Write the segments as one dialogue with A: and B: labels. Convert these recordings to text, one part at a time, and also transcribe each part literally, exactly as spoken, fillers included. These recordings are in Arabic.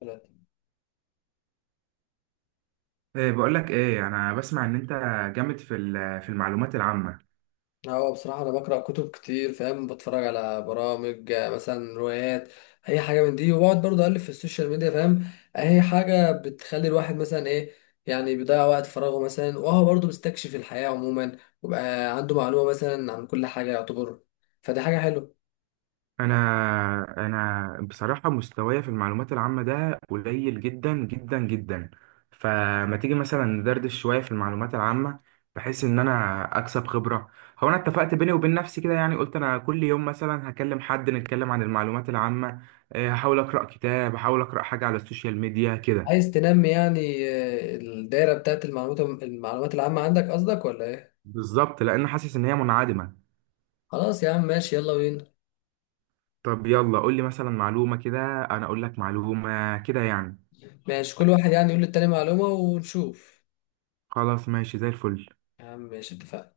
A: ثلاثة.
B: إيه، بقول لك ايه، انا بسمع ان انت جامد في ال- في المعلومات العامه.
A: هو بصراحة أنا بقرأ كتب كتير، فاهم؟ بتفرج على برامج، آه، مثلا روايات، أي حاجة من دي. وبقعد برضه أقلب في السوشيال ميديا، فاهم؟ أي حاجة بتخلي الواحد مثلا، إيه يعني، بيضيع وقت فراغه مثلا، وهو برضه بيستكشف الحياة عموما، وبقى عنده معلومة مثلا عن كل حاجة، يعتبر. فدي حاجة حلوة.
B: انا انا بصراحه مستواي في المعلومات العامه ده قليل جدا جدا جدا، فما تيجي مثلا ندردش شويه في المعلومات العامه بحيث ان انا اكسب خبره. هو انا اتفقت بيني وبين نفسي كده، يعني قلت انا كل يوم مثلا هكلم حد نتكلم عن المعلومات العامه. إيه، هحاول اقرا كتاب، هحاول اقرا حاجه على السوشيال ميديا كده.
A: عايز تنمي، يعني، آه، الدايرة بتاعت المعلومات المعلومات العامة عندك، قصدك، ولا إيه؟
B: بالظبط، لان حاسس ان هي منعدمه.
A: خلاص يا عم، ماشي، يلا بينا.
B: طب يلا قول لي مثلا معلومة كده. أنا أقول لك معلومة كده يعني.
A: ماشي، كل واحد يعني يقول للتاني معلومة ونشوف.
B: خلاص، ماشي زي الفل.
A: يا عم ماشي، اتفقنا.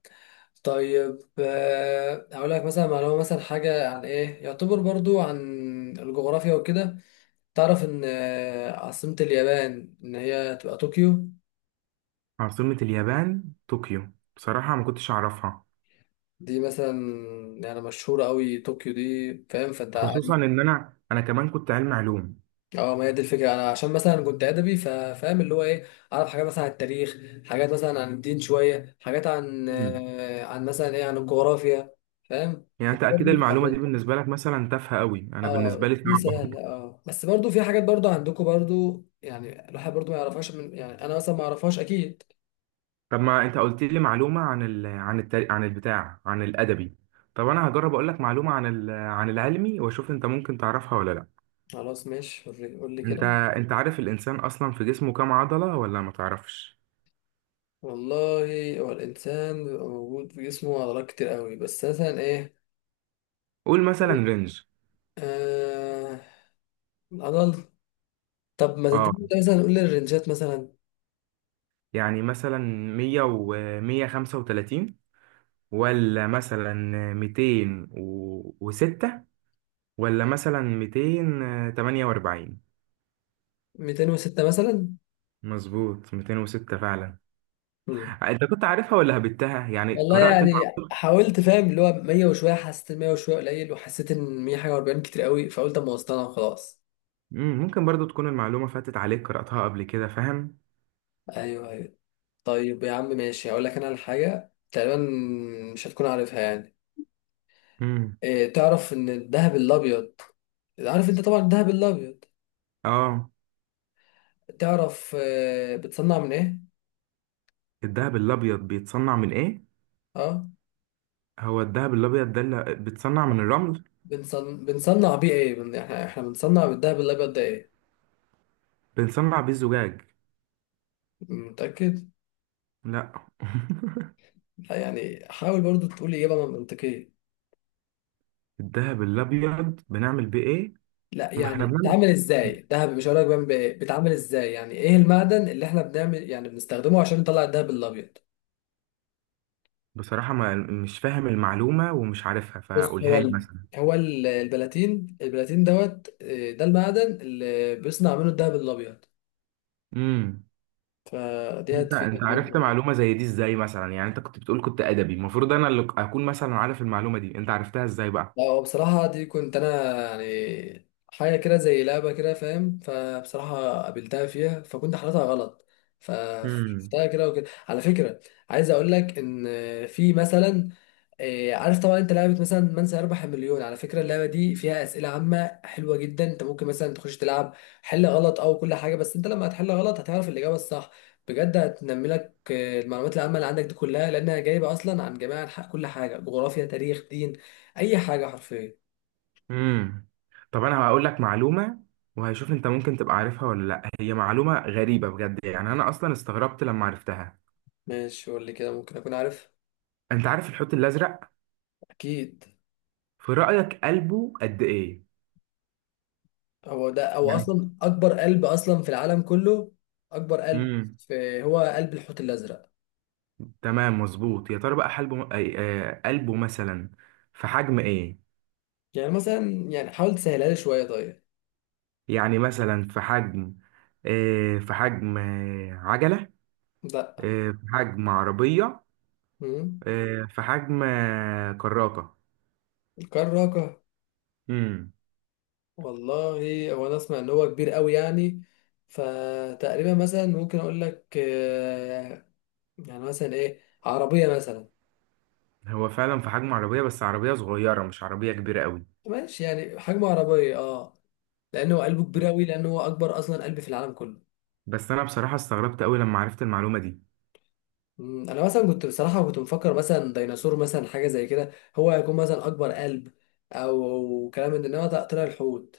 A: طيب، آه، هقول لك مثلا معلومة، مثلا حاجة عن ايه، يعتبر برضو عن الجغرافيا وكده. تعرف ان آه، عاصمة اليابان ان هي تبقى طوكيو.
B: عاصمة اليابان طوكيو، بصراحة ما كنتش أعرفها.
A: دي مثلا يعني مشهورة قوي، طوكيو دي، فاهم؟ فانت
B: خصوصا
A: عارف-
B: إن أنا أنا كمان كنت علم علوم.
A: اه ما هي دي الفكرة، انا عشان مثلا كنت ادبي، فا- فاهم اللي هو ايه، اعرف حاجات مثلا عن التاريخ، حاجات مثلا عن الدين، شوية حاجات عن
B: مم.
A: آه، عن مثلا ايه، عن الجغرافيا. فاهم؟
B: يعني
A: فدي
B: أنت أكيد
A: برضو.
B: المعلومة دي بالنسبة لك مثلا تافهة قوي، أنا بالنسبة
A: اه
B: لي
A: دي
B: صعبة.
A: سهلة، اه، بس برضو في حاجات برضو عندكم برضو، يعني الواحد برضو ما يعرفهاش، من يعني انا مثلا ما اعرفهاش اكيد.
B: طب ما أنت قلت لي معلومة عن ال... عن التاريخ، عن البتاع، عن الأدبي. طب أنا هجرب أقول لك معلومة عن ال... عن العلمي وأشوف أنت ممكن تعرفها ولا لأ.
A: خلاص ماشي، وري- قول لي
B: أنت
A: كده.
B: أنت عارف الإنسان أصلا في جسمه كام عضلة، ولا ما تعرفش؟
A: والله. هو الانسان بيبقى موجود في جسمه عضلات كتير قوي، بس مثلا ايه.
B: قول مثلا رينج.
A: آه، العضل. طب ما
B: اه،
A: تديني كده مثلا، قول لي الرنجات مثلا.
B: يعني مثلا مية ومية خمسة وتلاتين، ولا مثلا ميتين وستة، ولا مثلا ميتين تمانية وأربعين.
A: ميتين وستة مثلا.
B: مظبوط، ميتين وستة فعلا.
A: مم.
B: أنت كنت عارفها ولا هبتها؟ يعني
A: والله
B: قرأت
A: يعني،
B: المعلومة.
A: حاولت فاهم، اللي هو مية وشويه، حسيت مية وشويه قليل، وحسيت ان مية حاجه و40 كتير قوي، فقلت اما اوصلها خلاص.
B: مم، ممكن برضو تكون المعلومة فاتت عليك قرأتها قبل كده، فاهم.
A: ايوه ايوه. طيب يا عم ماشي، هقول لك انا على حاجه تقريبا مش هتكون عارفها يعني.
B: مم.
A: إيه، تعرف ان الذهب الابيض، عارف انت طبعا الذهب الابيض،
B: اه.
A: تعرف آه، بتصنع من ايه؟
B: الذهب الأبيض بيتصنع من إيه؟
A: اه.
B: هو الذهب الأبيض ده اللي بيتصنع من الرمل.
A: بنصن... بنصنع بيه ايه، بن... احنا احنا بنصنع بالذهب الابيض ده ايه؟
B: بنصنع بيه الزجاج.
A: متاكد؟
B: لا.
A: لا، يعني حاول برضو تقول اجابه منطقيه.
B: الذهب الأبيض بنعمل بيه إيه؟
A: لا
B: ما احنا
A: يعني
B: بنعمل.
A: بيتعمل ازاي الذهب، مش هقول لك بيعمل بإيه، بيتعمل ازاي، يعني ايه المعدن اللي احنا بنعمل يعني بنستخدمه عشان نطلع الذهب الابيض.
B: بصراحة ما مش فاهم المعلومة ومش عارفها،
A: بص هو
B: فقولها لي
A: ال...
B: مثلا.
A: هو ال- البلاتين، البلاتين دوت آه، ده المعدن اللي بيصنع منه الدهب الابيض.
B: امم.
A: فدي
B: انت انت
A: هتفيدك برضه
B: عرفت
A: يعني.
B: معلومة زي دي ازاي مثلا؟ يعني انت كنت بتقول كنت ادبي، المفروض انا اللي اكون مثلا عارف المعلومة دي، انت عرفتها ازاي بقى؟
A: لا هو بصراحه دي كنت انا يعني حاجه كده زي لعبه كده، فاهم؟ فبصراحه قابلتها فيها، فكنت حالتها غلط،
B: امم.
A: فشفتها كده وكده على فكره. عايز اقول لك ان في مثلا إيه، عارف طبعا انت لعبة مثلا من سيربح المليون، على فكرة اللعبة دي فيها أسئلة عامة حلوة جدا، انت ممكن مثلا تخش تلعب، حل غلط او كل حاجة، بس انت لما هتحل غلط هتعرف الإجابة الصح، بجد هتنمي لك آه، المعلومات العامة اللي عندك دي كلها، لأنها جايبة أصلا عن جميع أنحاء كل حاجة، جغرافيا تاريخ دين، أي حاجة حرفيا.
B: امم. طب انا هقول لك معلومة وهشوف انت ممكن تبقى عارفها ولا لا. هي معلومة غريبة بجد، يعني انا اصلا استغربت لما عرفتها.
A: ماشي قول لي كده، ممكن أكون عارف.
B: انت عارف الحوت الازرق؟
A: أكيد.
B: في رأيك قلبه قد ايه؟
A: هو ده أو أصلا أكبر قلب أصلا في العالم كله، أكبر قلب
B: يعني.
A: في، هو قلب الحوت الأزرق.
B: تمام مظبوط. يا ترى بقى حلبه أي- آه، قلبه مثلا في حجم ايه؟
A: يعني مثلا يعني حاول تسهلها لي شوية طيب.
B: يعني مثلا في حجم آه، في حجم آه، عجلة.
A: لا.
B: آه، في حجم عربية.
A: مم.
B: آه، في حجم آه، كراكة.
A: كراكة.
B: امم.
A: والله هو انا اسمع ان هو كبير قوي يعني، فتقريبا مثلا ممكن اقول لك آه، يعني مثلا ايه، عربية مثلا.
B: هو فعلا في حجم عربية، بس عربية صغيرة مش عربية كبيرة قوي.
A: ماشي، يعني حجم عربية، اه، لانه قلبه كبير قوي، لانه هو اكبر اصلا قلب في العالم كله.
B: بس انا بصراحة استغربت قوي لما عرفت المعلومة دي.
A: مم. انا مثلا كنت بصراحة كنت مفكر مثلا ديناصور، مثلا حاجة زي كده، هو هيكون مثلا اكبر قلب، او كلام من ده، انما طلع طلع الحوت.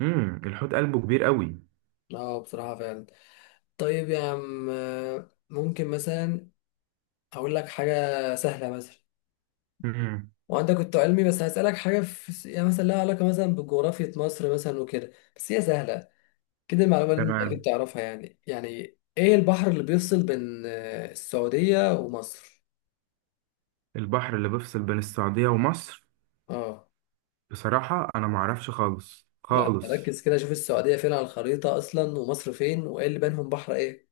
B: امم الحوت قلبه كبير قوي.
A: اه بصراحة فعلا. طيب يا عم، آه، ممكن مثلا اقول لك حاجة سهلة مثلا،
B: امم
A: وانت كنت علمي، بس هسألك حاجة في يعني مثلا لها علاقة مثلا بجغرافية مصر مثلا وكده، بس هي سهلة كده، المعلومة اللي انت اكيد
B: تمام.
A: تعرفها يعني يعني. ايه البحر اللي بيفصل بين آه، السعودية ومصر؟
B: البحر اللي بيفصل بين السعودية ومصر؟
A: اه.
B: بصراحة انا معرفش خالص
A: لا
B: خالص.
A: ركز كده، شوف السعودية فين على الخريطة اصلا، ومصر فين، وايه اللي بينهم، بحر ايه؟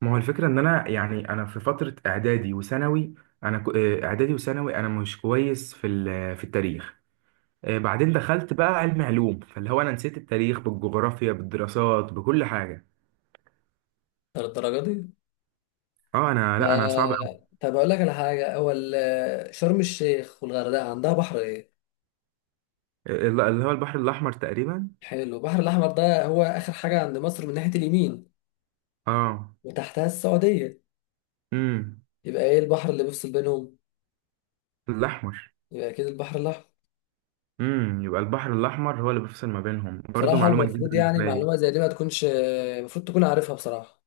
B: ما هو الفكرة إن أنا، يعني أنا في فترة إعدادي وثانوي، أنا كو- آه، إعدادي وثانوي، أنا مش كويس في ال- في التاريخ. آه، بعدين دخلت بقى علم علوم، فاللي هو أنا نسيت التاريخ بالجغرافيا بالدراسات بكل حاجة.
A: ده الدرجة دي؟
B: أه، أنا لأ، أنا صعب أوي.
A: آه، طب اقول لك على حاجة، هو ال- شرم الشيخ والغردقة عندها بحر ايه؟
B: آه، الل- اللي هو البحر الأحمر تقريبا.
A: حلو، البحر الاحمر ده هو اخر حاجة عند مصر من ناحية اليمين،
B: أه.
A: وتحتها السعودية،
B: امم.
A: يبقى ايه البحر اللي بيفصل بينهم؟
B: الأحمر.
A: يبقى اكيد البحر الاحمر.
B: امم يبقى البحر الأحمر هو اللي بيفصل ما بينهم، برضه
A: بصراحه
B: معلومة جديدة
A: المفروض يعني
B: بالنسبة لي.
A: معلومه زي دي ما تكونش، المفروض تكون عارفها بصراحه.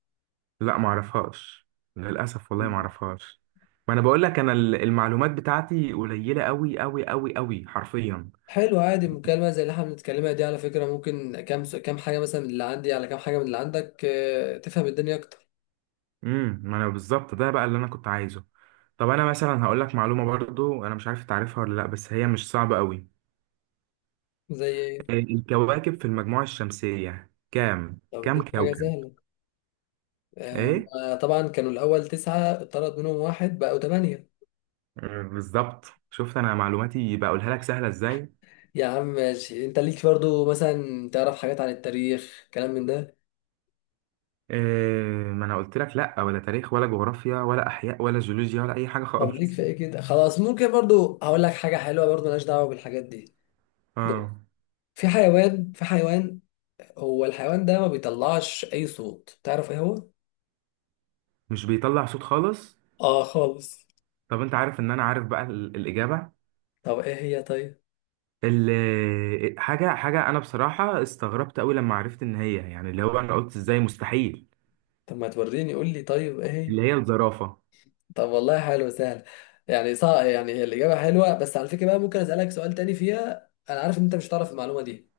B: لا، معرفهاش. للأسف والله
A: مم.
B: معرفهاش. ما أنا بقول لك، أنا ال- المعلومات بتاعتي قليلة أوي أوي أوي أوي حرفيا.
A: حلو، عادي، مكالمه زي اللي احنا بنتكلمها دي، على فكره، ممكن كام س- كام حاجه مثلا من اللي عندي، على كام حاجه من اللي عندك، آه، تفهم الدنيا اكتر.
B: امم ما أنا بالظبط ده بقى اللي أنا كنت عايزه. طب أنا مثلا هقول لك معلومة برضو، أنا مش عارف تعرفها ولا لأ، بس هي مش صعبة أوي.
A: زي ايه؟
B: الكواكب في المجموعة الشمسية كام
A: طب
B: كام
A: دي حاجه
B: كوكب؟
A: سهله، آه،
B: إيه.
A: هما طبعا كانوا الاول تسعه، اتطرد منهم واحد بقوا ثمانيه.
B: آه، بالظبط، شفت أنا معلوماتي بقولها لك سهلة إزاي.
A: يا عم ماشي، انت ليك برضو مثلا تعرف حاجات عن التاريخ كلام من ده.
B: إيه. ما أنا قلت لك لأ، ولا تاريخ ولا جغرافيا ولا أحياء ولا جيولوجيا ولا أي حاجة
A: طب ليك في
B: خالص.
A: ايه كده، خلاص ممكن برضو هقول لك حاجه حلوه برضو ملهاش دعوه بالحاجات دي. ب-
B: اه،
A: في حيوان في حيوان، هو الحيوان ده ما بيطلعش اي صوت، تعرف ايه هو؟
B: مش بيطلع صوت خالص.
A: اه خالص.
B: طب انت عارف ان انا عارف بقى ال- الاجابه.
A: طب ايه هي طيب؟
B: ال- حاجه حاجه انا بصراحه استغربت قوي لما عرفت ان هي، يعني اللي هو انا قلت ازاي، مستحيل.
A: طب ما توريني، قول لي طيب ايه هي.
B: اللي هي الزرافه.
A: طب والله، حلو، سهل. يعني صح، يعني هي الاجابه حلوه، بس على فكره بقى ممكن اسالك سؤال تاني فيها، انا عارف ان انت مش هتعرف المعلومه دي.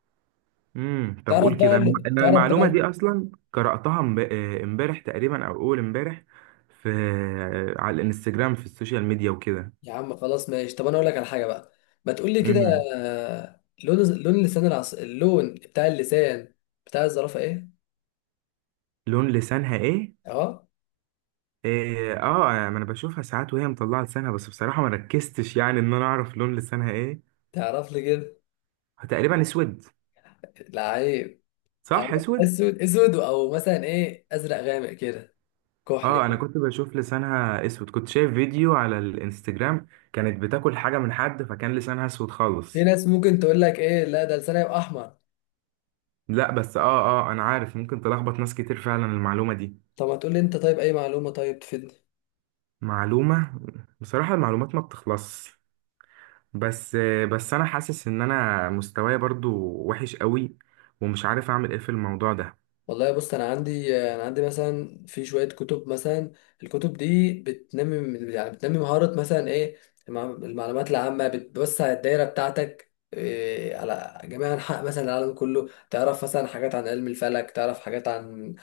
B: امم طب
A: تعرف
B: قول
A: بقى
B: كده، انا
A: ال-
B: أنا
A: تعرف
B: المعلومه
A: بقى،
B: دي اصلا قراتها امب- آه، امبارح تقريبا او اول امبارح. في آه، على الانستجرام، في السوشيال ميديا وكده.
A: يا عم خلاص ماشي، طب انا اقول لك على حاجه بقى. ما تقول لي كده.
B: امم
A: آه، لون لون لسان العص... اللون بتاع اللسان بتاع الزرافه ايه؟
B: لون لسانها ايه؟
A: اهو.
B: إيه، اه، ما انا بشوفها ساعات وهي مطلعه لسانها، بس بصراحه ما ركزتش يعني ان انا اعرف لون لسانها ايه.
A: تعرف لي كده.
B: تقريبا اسود.
A: لعيب.
B: صح،
A: أو
B: اسود.
A: اسود اسود، او مثلا ايه، ازرق غامق كده، كحل
B: اه، انا
A: كده.
B: كنت بشوف لسانها اسود، كنت شايف فيديو على الانستجرام، كانت بتاكل حاجه من حد فكان لسانها اسود
A: في
B: خالص.
A: ناس ممكن تقول لك ايه، لا ده لسانها يبقى احمر.
B: لا، بس اه. اه، انا عارف ممكن تلخبط ناس كتير فعلا المعلومه دي.
A: طب ما تقول لي انت طيب اي معلومه طيب تفيدني.
B: معلومه. بصراحه المعلومات ما بتخلصش. بس. بس انا حاسس ان انا مستواي برضو وحش قوي، ومش عارف اعمل ايه في الموضوع ده.
A: والله بص، انا عندي انا عندي مثلا في شويه كتب مثلا. الكتب دي بتنمي من- يعني بتنمي مهاره مثلا ايه؟ المع- المعلومات العامه بتوسع الدايره بتاعتك، إيه، على جميع انحاء مثلا العالم كله، تعرف مثلا حاجات عن علم الفلك، تعرف حاجات عن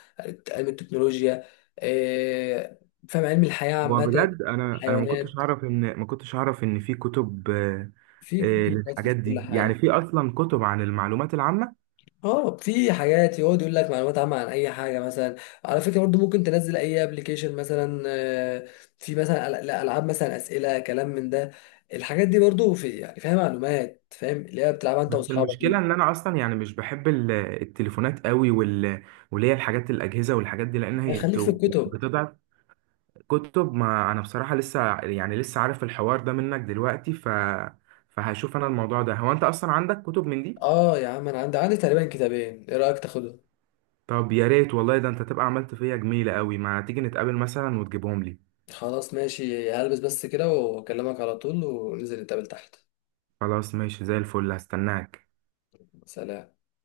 A: علم التكنولوجيا، إيه، فاهم، علم الحياه عامه،
B: وبجد انا انا ما كنتش
A: الحيوانات،
B: اعرف ان، ما كنتش اعرف ان في كتب آه،
A: في
B: آه،
A: كتب بس في
B: للحاجات
A: كل
B: دي، يعني
A: حاجه.
B: في اصلا كتب عن المعلومات العامه.
A: اه في حاجات يقعد يقول لك معلومات عامة عن أي حاجة مثلا. على فكرة برضو ممكن تنزل أي ابلكيشن مثلا، آه، في مثلا أل- لا، ألعاب مثلا أسئلة كلام من ده، الحاجات دي برضو في يعني فيها معلومات، فاهم اللي هي بتلعبها أنت
B: بس
A: وأصحابك
B: المشكلة
A: دي.
B: ان انا اصلا يعني مش بحب ال- التليفونات قوي، وال... واللي هي الحاجات الاجهزة والحاجات دي لان
A: يعني
B: هي
A: خليك في
B: بت-
A: الكتب.
B: بتضعف كتب، ما انا بصراحة لسه يعني لسه عارف الحوار ده منك دلوقتي ف... فهشوف انا الموضوع ده. هو انت اصلا عندك كتب من دي؟
A: اه يا عم، أنا عندي، عندي تقريبا كتابين. إيه رأيك تاخدهم؟
B: طب يا ريت والله، ده انت تبقى عملت فيا جميلة قوي. ما تيجي نتقابل مثلا وتجيبهم لي.
A: خلاص ماشي، هلبس بس كده وأكلمك على طول، وننزل نتقابل تحت.
B: خلاص، ماشي زي الفل، هستناك.
A: سلام.